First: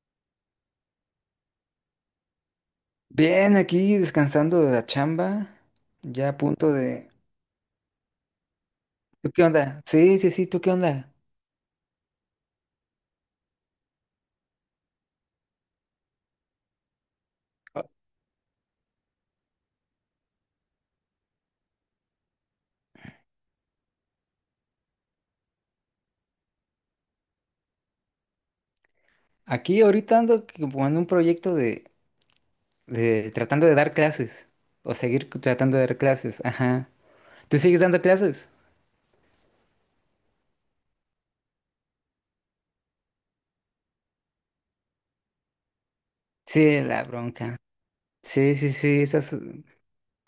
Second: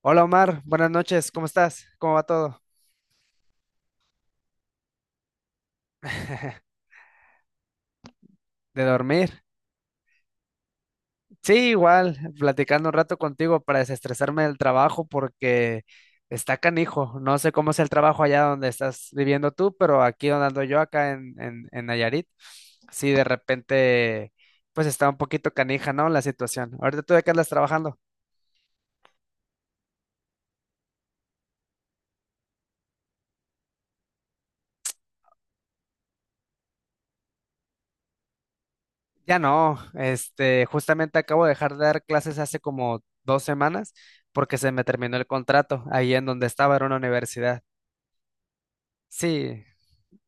Hola Omar, buenas noches, ¿cómo estás? ¿Cómo va todo? Bien, aquí descansando de la chamba, ya a punto de... ¿De ¿Tú qué dormir? onda? Sí, sí, sí, ¿tú qué onda? Sí, igual, platicando un rato contigo para desestresarme del trabajo porque está canijo. No sé cómo es el trabajo allá donde estás viviendo tú, pero aquí donde ando yo, acá en Nayarit, sí, de repente, pues está un poquito canija, ¿no? La situación. Ahorita tú de qué andas trabajando. Aquí ahorita ando como en un proyecto de tratando de dar clases, o seguir tratando de dar clases, ajá. ¿Tú sigues dando clases? Ya no, este, justamente acabo de dejar de dar clases hace como dos semanas porque se me terminó el contrato ahí en donde estaba, Sí, era una la bronca. universidad. Sí, sí, sí, esas... Sí.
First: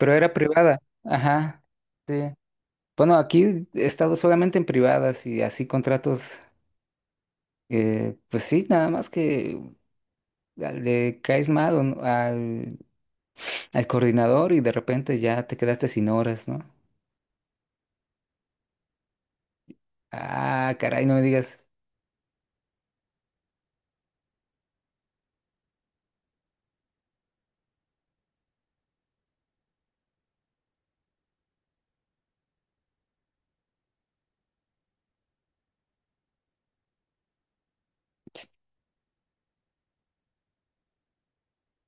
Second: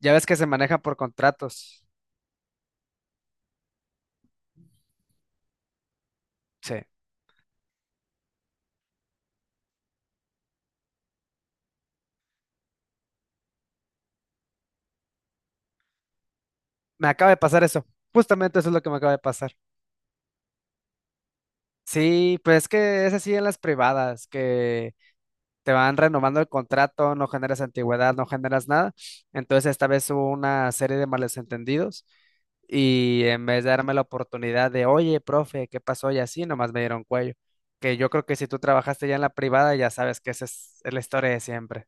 Ya ves era que se maneja privada, por ajá. contratos. Sí. Bueno, aquí he estado solamente en privadas y así contratos, Sí. Pues sí, nada más que le caes mal o no- al coordinador y de repente ya te quedaste sin horas, ¿no? Me acaba de pasar eso. Justamente eso es lo que me acaba de pasar. Ah, caray, no me digas. Sí, pues es que es así en las privadas, que te van renovando el contrato, no generas antigüedad, no generas nada. Entonces esta vez hubo una serie de malos entendidos y en vez de darme la oportunidad de, oye, profe, ¿qué pasó? Y así, nomás me dieron cuello. Que yo creo que si tú trabajaste ya en la privada, ya sabes que esa es la historia de siempre.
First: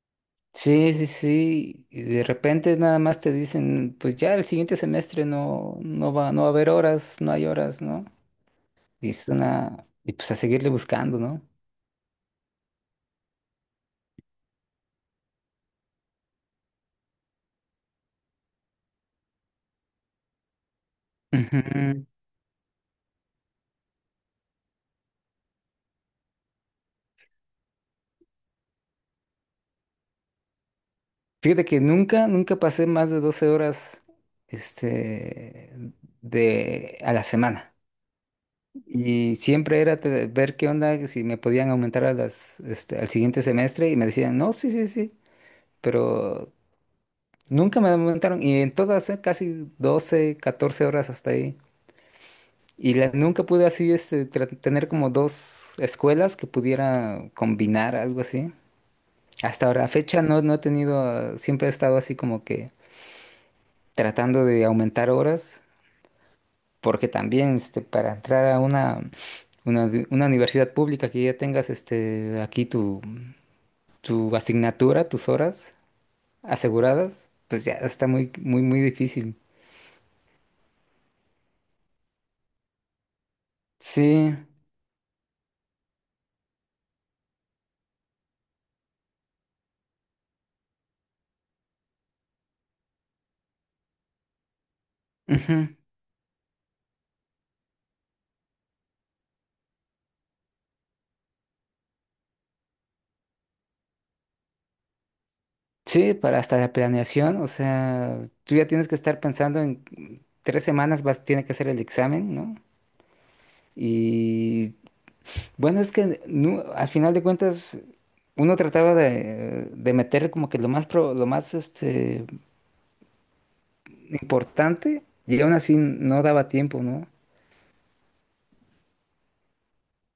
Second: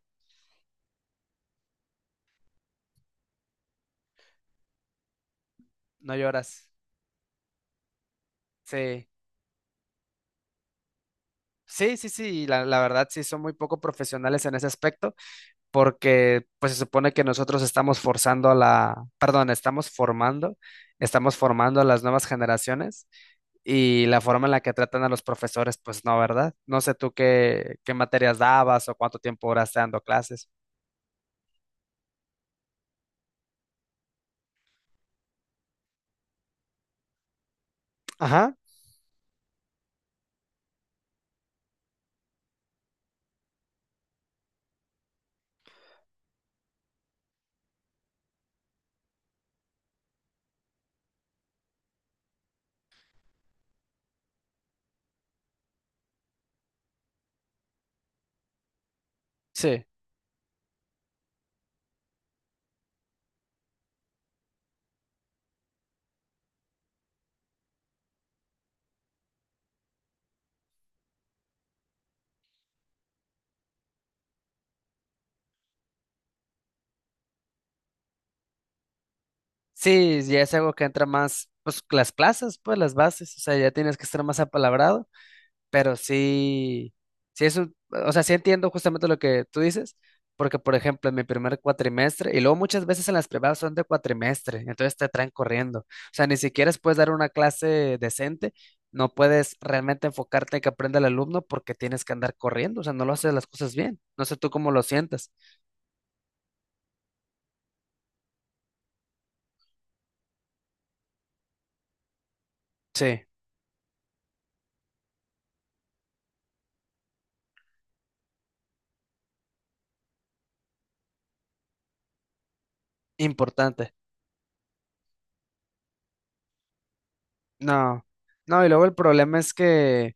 Sí, sí, sí. Y de repente nada más te dicen, pues ya el siguiente semestre no, no No va, no va a lloras. haber horas, no hay horas, ¿no? Sí. Y es una, y pues a seguirle buscando, ¿no? Sí, sí, sí, la verdad sí son muy poco profesionales en ese aspecto, porque pues se supone que nosotros estamos forzando a la, perdón, estamos formando a las Ujú. nuevas generaciones y la forma en la que tratan a los profesores, pues no, ¿verdad? No sé tú qué, qué materias dabas o cuánto tiempo duraste dando clases. Fíjate que nunca, nunca pasé más de 12 horas, este, de, a la semana. Ajá, Y siempre era ver qué onda, si me podían aumentar a las, al siguiente semestre y me decían, no, sí, sí, sí, pero nunca me aumentaron y en todas, casi 12 14 horas hasta ahí. Nunca pude así tener como dos escuelas que pudiera combinar algo así. Hasta ahora, sí. a fecha no, no he tenido, ah, siempre he estado así como que tratando de aumentar horas, porque también para entrar a una, una universidad pública que ya tengas aquí tu, tu asignatura, tus horas aseguradas, pues ya está muy, muy, muy difícil. Sí, ya es algo que entra más, pues las plazas, pues las bases, o sea, ya tienes que estar Sí. más apalabrado. Pero sí, sí es un, o sea, sí entiendo justamente lo que tú dices, porque por ejemplo, en mi primer cuatrimestre, y luego muchas veces en las privadas son de cuatrimestre, entonces te traen Ujú. corriendo. O sea, ni siquiera puedes dar una clase decente, no puedes realmente enfocarte en que aprenda el alumno porque tienes que andar corriendo, o sea, no lo haces las cosas bien. No sé tú cómo lo sientas. Sí, para hasta la planeación, o sea, tú ya tienes que estar pensando en tres semanas vas, tiene que hacer el examen, ¿no? Sí, Y bueno, es que al final de cuentas uno trataba de meter como que lo más lo más importante. importante y aún así no daba tiempo, ¿no? No, no, y luego el problema es que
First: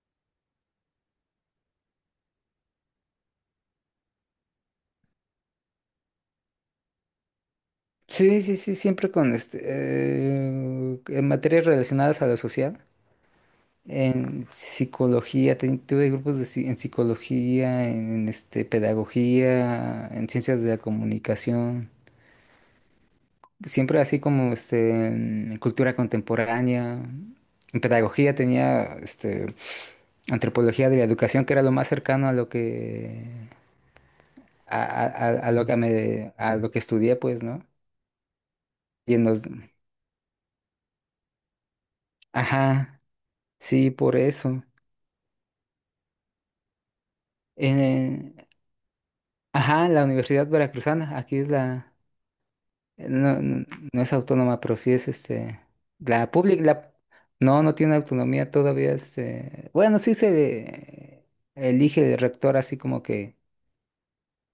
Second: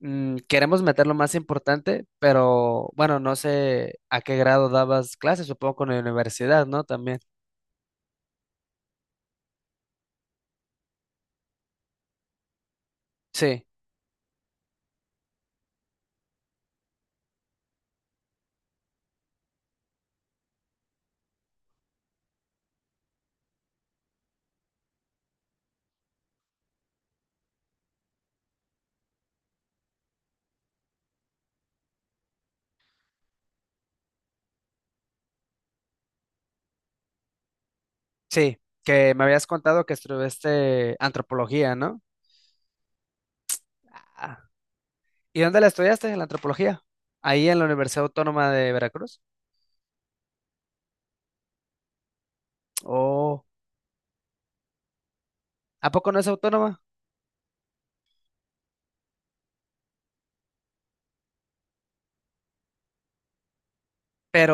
queremos meter lo más importante, pero bueno, no sé a qué grado dabas clases, supongo con la universidad, ¿no? También. Sí, sí, sí, siempre con en materias relacionadas a lo social. Sí, En psicología, tuve grupos de, en psicología, en, pedagogía, en ciencias de la comunicación, siempre así como en cultura contemporánea. En pedagogía tenía antropología de la educación, que era lo más cercano a lo que, a lo que me, a lo que estudié, pues, ¿no? sí, que Y me en los, habías contado que estudiaste antropología, ¿no? ajá, sí, por Ah, eso. ¿y dónde la estudiaste, la antropología? Ahí en la Universidad En, Autónoma de Veracruz. ajá, la Universidad Veracruzana, aquí es la... No, Oh, no, no es autónoma, pero sí es este. ¿a poco no es La pública, autónoma? la, no, no tiene autonomía todavía. Este, bueno, sí se elige el rector así como que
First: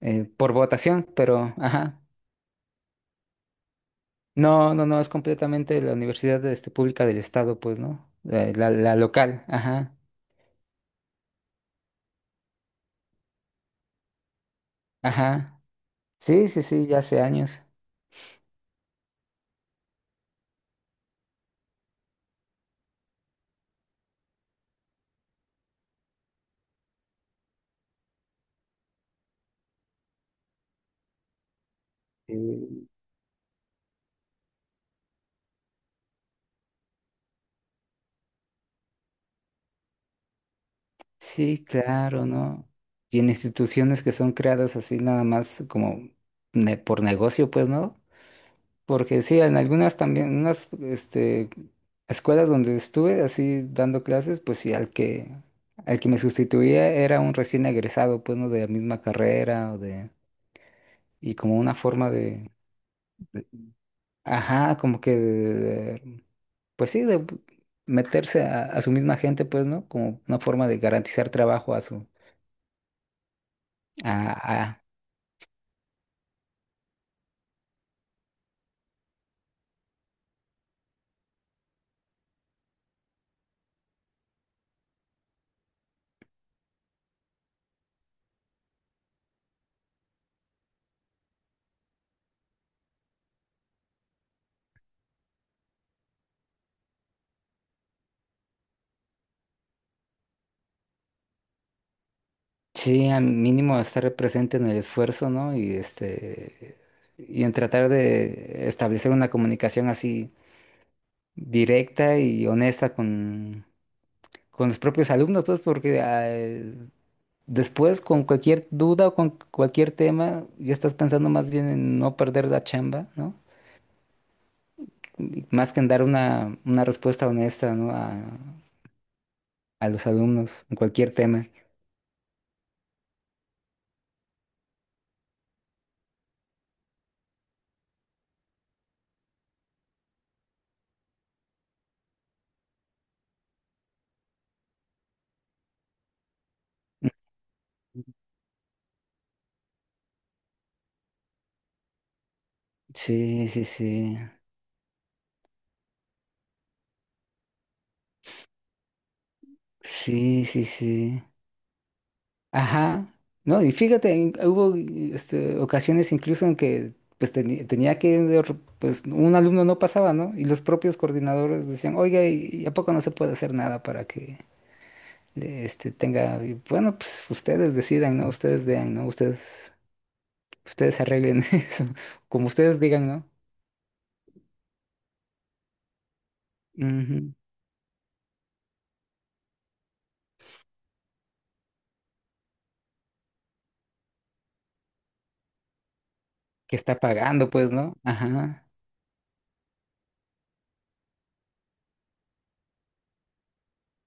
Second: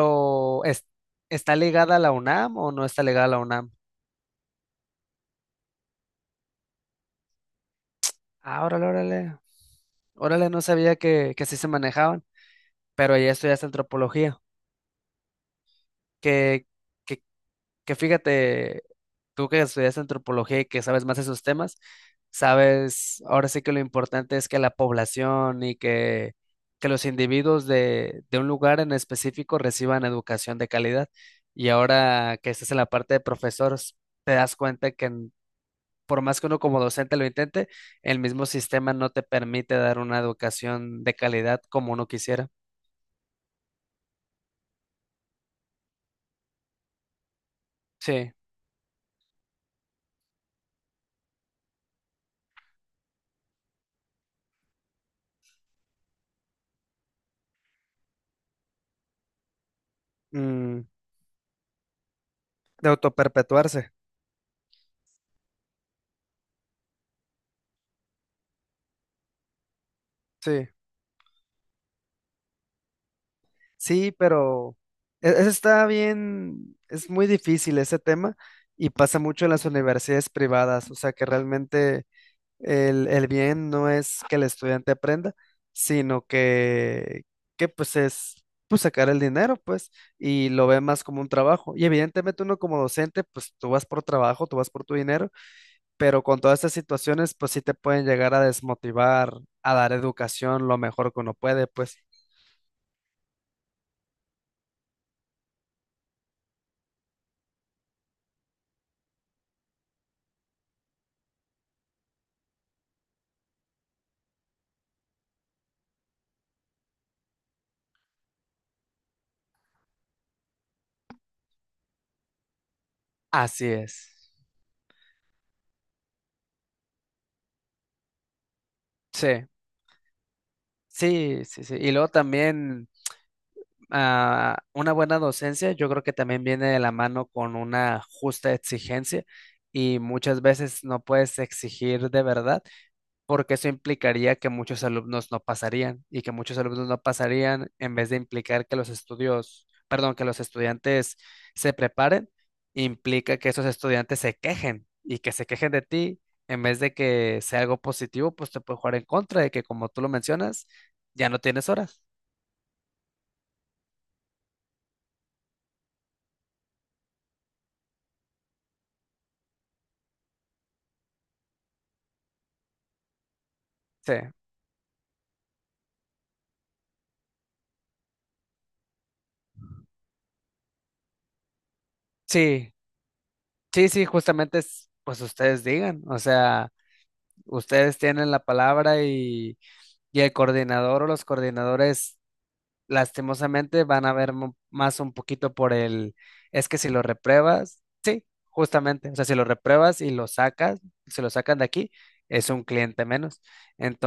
por es- votación, pero ¿está ligada a ajá. la UNAM o no está ligada a la UNAM? No, no, no, es completamente la universidad pública del estado, pues, ¿no? La, Ah, la, órale, la órale. local, ajá, Órale, no sabía que así se manejaban, pero ahí estudiaste antropología. ajá. Sí, sí, ¿Qué, sí, ya hace qué años. que fíjate, tú que estudias antropología y que sabes más esos temas, sabes, ahora sí que lo importante es que la población y que los individuos de un lugar en específico reciban educación de calidad. Y ahora que estás en la Sí. parte de profesores, te das cuenta que en- por más que uno como docente lo intente, el mismo sistema no te permite dar una educación de calidad Sí, como uno claro, quisiera. ¿no? Y en instituciones que son creadas así nada más como por negocio, pues, ¿no? Sí. Porque sí, en algunas también, en unas escuelas donde estuve así dando clases, pues sí, al que me sustituía era un recién egresado, pues no de la misma carrera o de, Mm, y como una forma de, de de- autoperpetuarse. ajá, como que, de- pues sí, de meterse a su misma gente, pues, ¿no? Como una forma Sí. de garantizar trabajo a su, Sí, a, pero a- e- ese está bien, es muy difícil ese tema y pasa mucho en las universidades privadas, o sea que realmente el bien no es que el estudiante aprenda, sino que pues es pues sacar el dinero, pues, y lo ve más como un trabajo. Y evidentemente uno como docente, pues tú vas por trabajo, tú vas por tu dinero, pero con todas estas situaciones, pues sí te pueden llegar a desmotivar, a dar educación lo mejor que uno puede, pues sí, al mínimo estar presente en el esfuerzo, ¿no? Y y en tratar de establecer una comunicación así directa y honesta con los propios alumnos, pues porque después con cualquier duda o con cualquier tema ya estás pensando más bien en no perder la chamba, ¿no? así es. Y más que en dar una respuesta honesta, ¿no? Sí. A los alumnos en cualquier Sí, tema. sí, sí. Y luego también una buena docencia, yo creo que también viene de la mano con una justa exigencia y muchas veces no puedes exigir de verdad porque eso implicaría que muchos alumnos no pasarían y que muchos alumnos no pasarían en vez de implicar que los estudios, perdón, que los estudiantes se preparen, implica Sí, que sí, esos sí. estudiantes se quejen y que se quejen de ti en vez de que sea algo positivo, pues te puede jugar en contra de que como tú lo Sí, sí, mencionas, sí. ya no tienes horas. Ajá, no, y fíjate, hubo ocasiones incluso en que pues tenía que, pues un alumno no pasaba, ¿no? Y los propios coordinadores decían, oiga, y a poco no se puede hacer nada para Sí, que tenga, y bueno, pues ustedes decidan, ¿no? Ustedes vean, ¿no? Ustedes, ustedes arreglen eso, como sí, ustedes digan, ¿no? sí, sí, justamente es, pues ustedes digan, o sea, Ujú. ustedes tienen la palabra y el coordinador o los coordinadores lastimosamente van a ver mu- más un poquito por el, es Que que si está lo pagando, pues, repruebas, ¿no? sí, Ajá, justamente, o sea, si lo repruebas y lo sacas, si lo sacan de aquí, es un cliente menos.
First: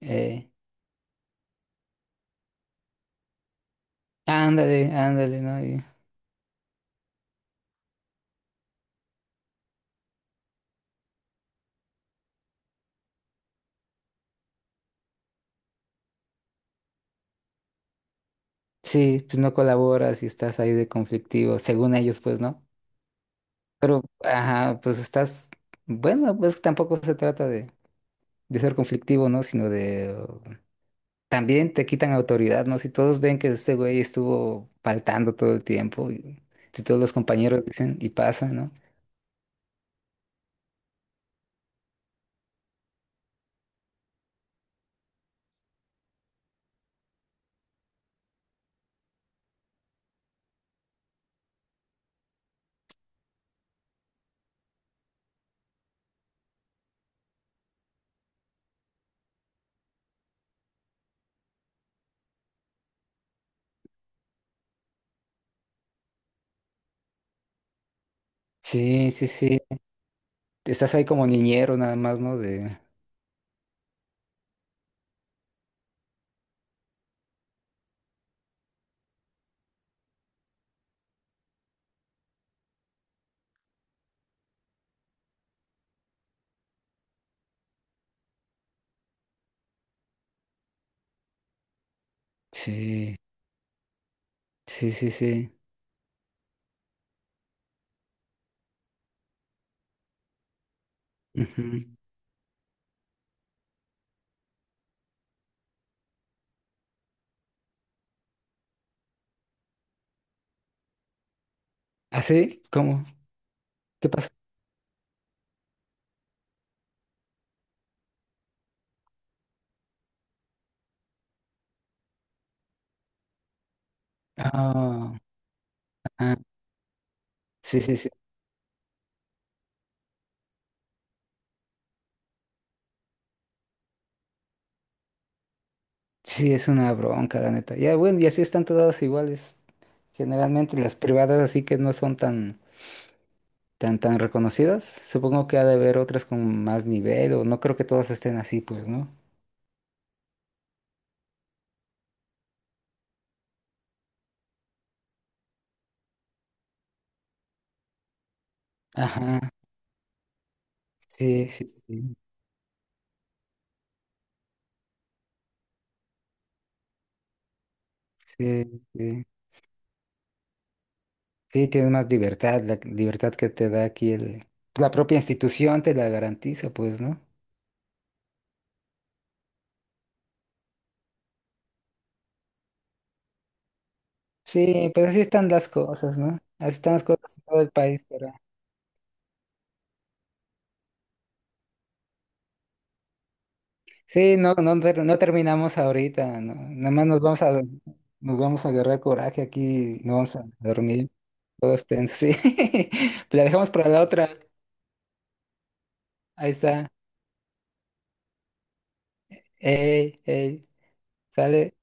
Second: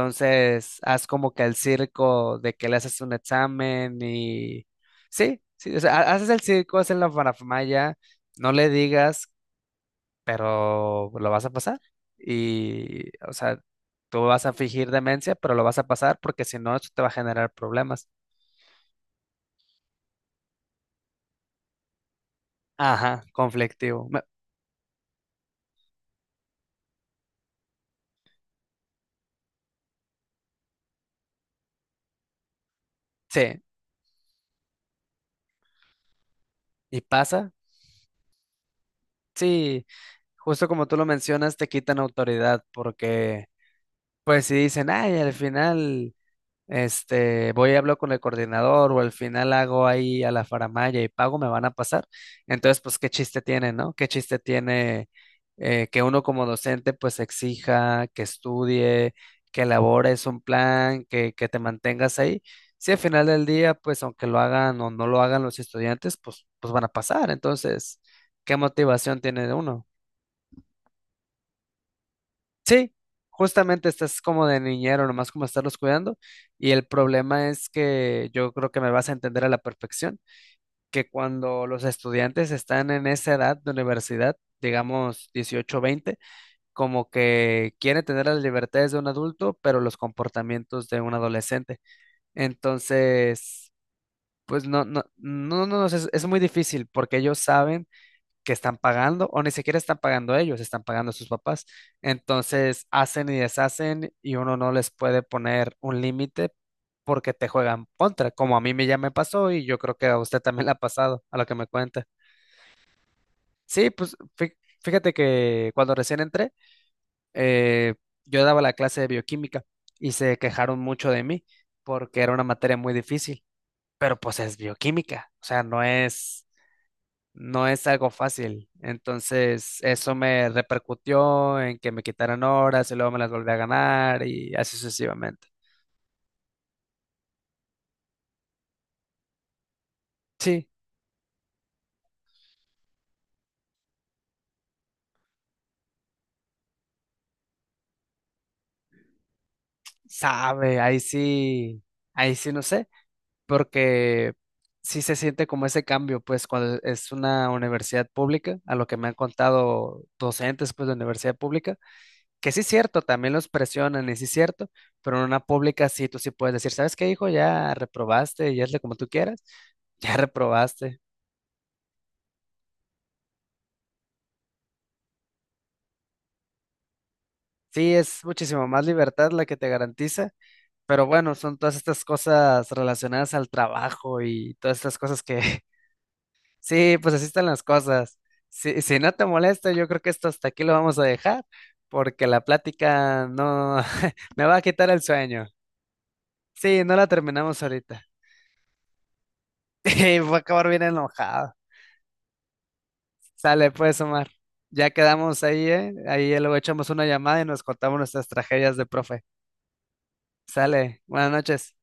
eh, haz como que el circo de que le haces un examen y, ándale, ándale, sí, ¿no? sí, o Y sea, ha- haces el circo, haces la farafamaya. No le digas pero lo vas a pasar. Y, o sea, tú vas a fingir demencia, pero lo vas a pasar porque si no, eso te va a generar problemas. sí, pues no colaboras y estás ahí de conflictivo, según ellos, pues, ¿no? Ajá, Pero, conflictivo. Me- ajá, pues estás, bueno, pues tampoco se trata de ser conflictivo, ¿no? Sino de, también te quitan autoridad, ¿no? Si todos ven que sí, este güey estuvo faltando todo el tiempo, y si todos ¿y los pasa? compañeros dicen y pasa, ¿no? Sí, justo como tú lo mencionas, te quitan autoridad porque, pues si dicen, ay, al final... Este, voy y hablo con el coordinador o al final hago ahí a la faramalla y pago, me van a pasar. Entonces, pues, ¿qué chiste tiene, no? ¿Qué chiste tiene que uno como docente pues exija que estudie, que elabores un plan, que te mantengas ahí? Si al final del día, pues, aunque lo hagan o no lo hagan los estudiantes, pues, pues van a pasar. Entonces, ¿qué Sí, motivación sí, tiene sí. uno? Estás ahí como niñero nada más, ¿no? De, Sí, justamente estás como de niñero, nomás como estarlos cuidando. Y el problema es que yo creo que me vas a entender a la perfección, que cuando los estudiantes están en esa edad de universidad, digamos 18 20, como que quieren tener las libertades de un adulto, pero los comportamientos de un adolescente. sí, Entonces, pues no, sí, no, sí, sí. no, no, no, es muy difícil porque ellos saben que están pagando, o ni siquiera están pagando ellos, están pagando a sus papás. Ujú. Entonces hacen y deshacen y uno no les puede poner un límite porque te juegan contra, como a mí me ya me pasó y yo creo que a usted también le ha pasado, a lo que me cuenta. ¿Ah, sí? ¿Cómo? Sí, ¿Qué pues pasa? fí- fíjate que cuando recién entré, eh, yo daba la clase de bioquímica y se quejaron mucho de mí porque era una materia muy difícil, pero pues es Ah, bioquímica, o sea, no ah, es no sí, es algo sí. fácil. Entonces, eso me repercutió en que me quitaran horas y luego me las volví a ganar y así sucesivamente. Sí, es una bronca, la neta. Ya, bueno, y así están todas iguales. Sí, Generalmente las privadas así que no son tan, tan, tan reconocidas. Supongo que ha de haber otras con más nivel, o no creo que todas estén así, pues, ¿no? sabe, ahí sí no sé, porque sí se siente como ese cambio, pues cuando es una universidad pública, a lo que me han Ajá, contado docentes, pues de universidad sí, sí, pública, sí, que sí es cierto, también los presionan y sí es cierto, pero en una pública sí, tú sí puedes decir, ¿sabes qué, hijo? Ya reprobaste, ya sí, hazle como tú sí. quieras, ya reprobaste. Sí, tienes más libertad, la libertad que te da aquí el, la propia institución te la garantiza, pues, ¿no? Sí, es muchísimo más libertad la que te garantiza, pero bueno, son todas estas cosas relacionadas al trabajo y todas Sí, estas pues así cosas que, están las cosas, ¿no? Así están sí, las pues así cosas en están todo las el país, cosas. pero... Si, si no te molesta, yo creo que esto hasta aquí lo vamos a dejar, porque la plática no Sí, me no, va a no, quitar el no sueño. terminamos ahorita, no, Sí, nada no la más terminamos ahorita. nos vamos a agarrar coraje aquí, nos Y voy vamos a a acabar bien dormir, enojado. todos tensos, sí. La Sale, dejamos para pues, la Omar. otra, Ya quedamos ahí, ¿eh? Ahí ahí luego está, echamos una llamada y nos contamos nuestras tragedias de profe. ey, ey, Sale, buenas sale. noches.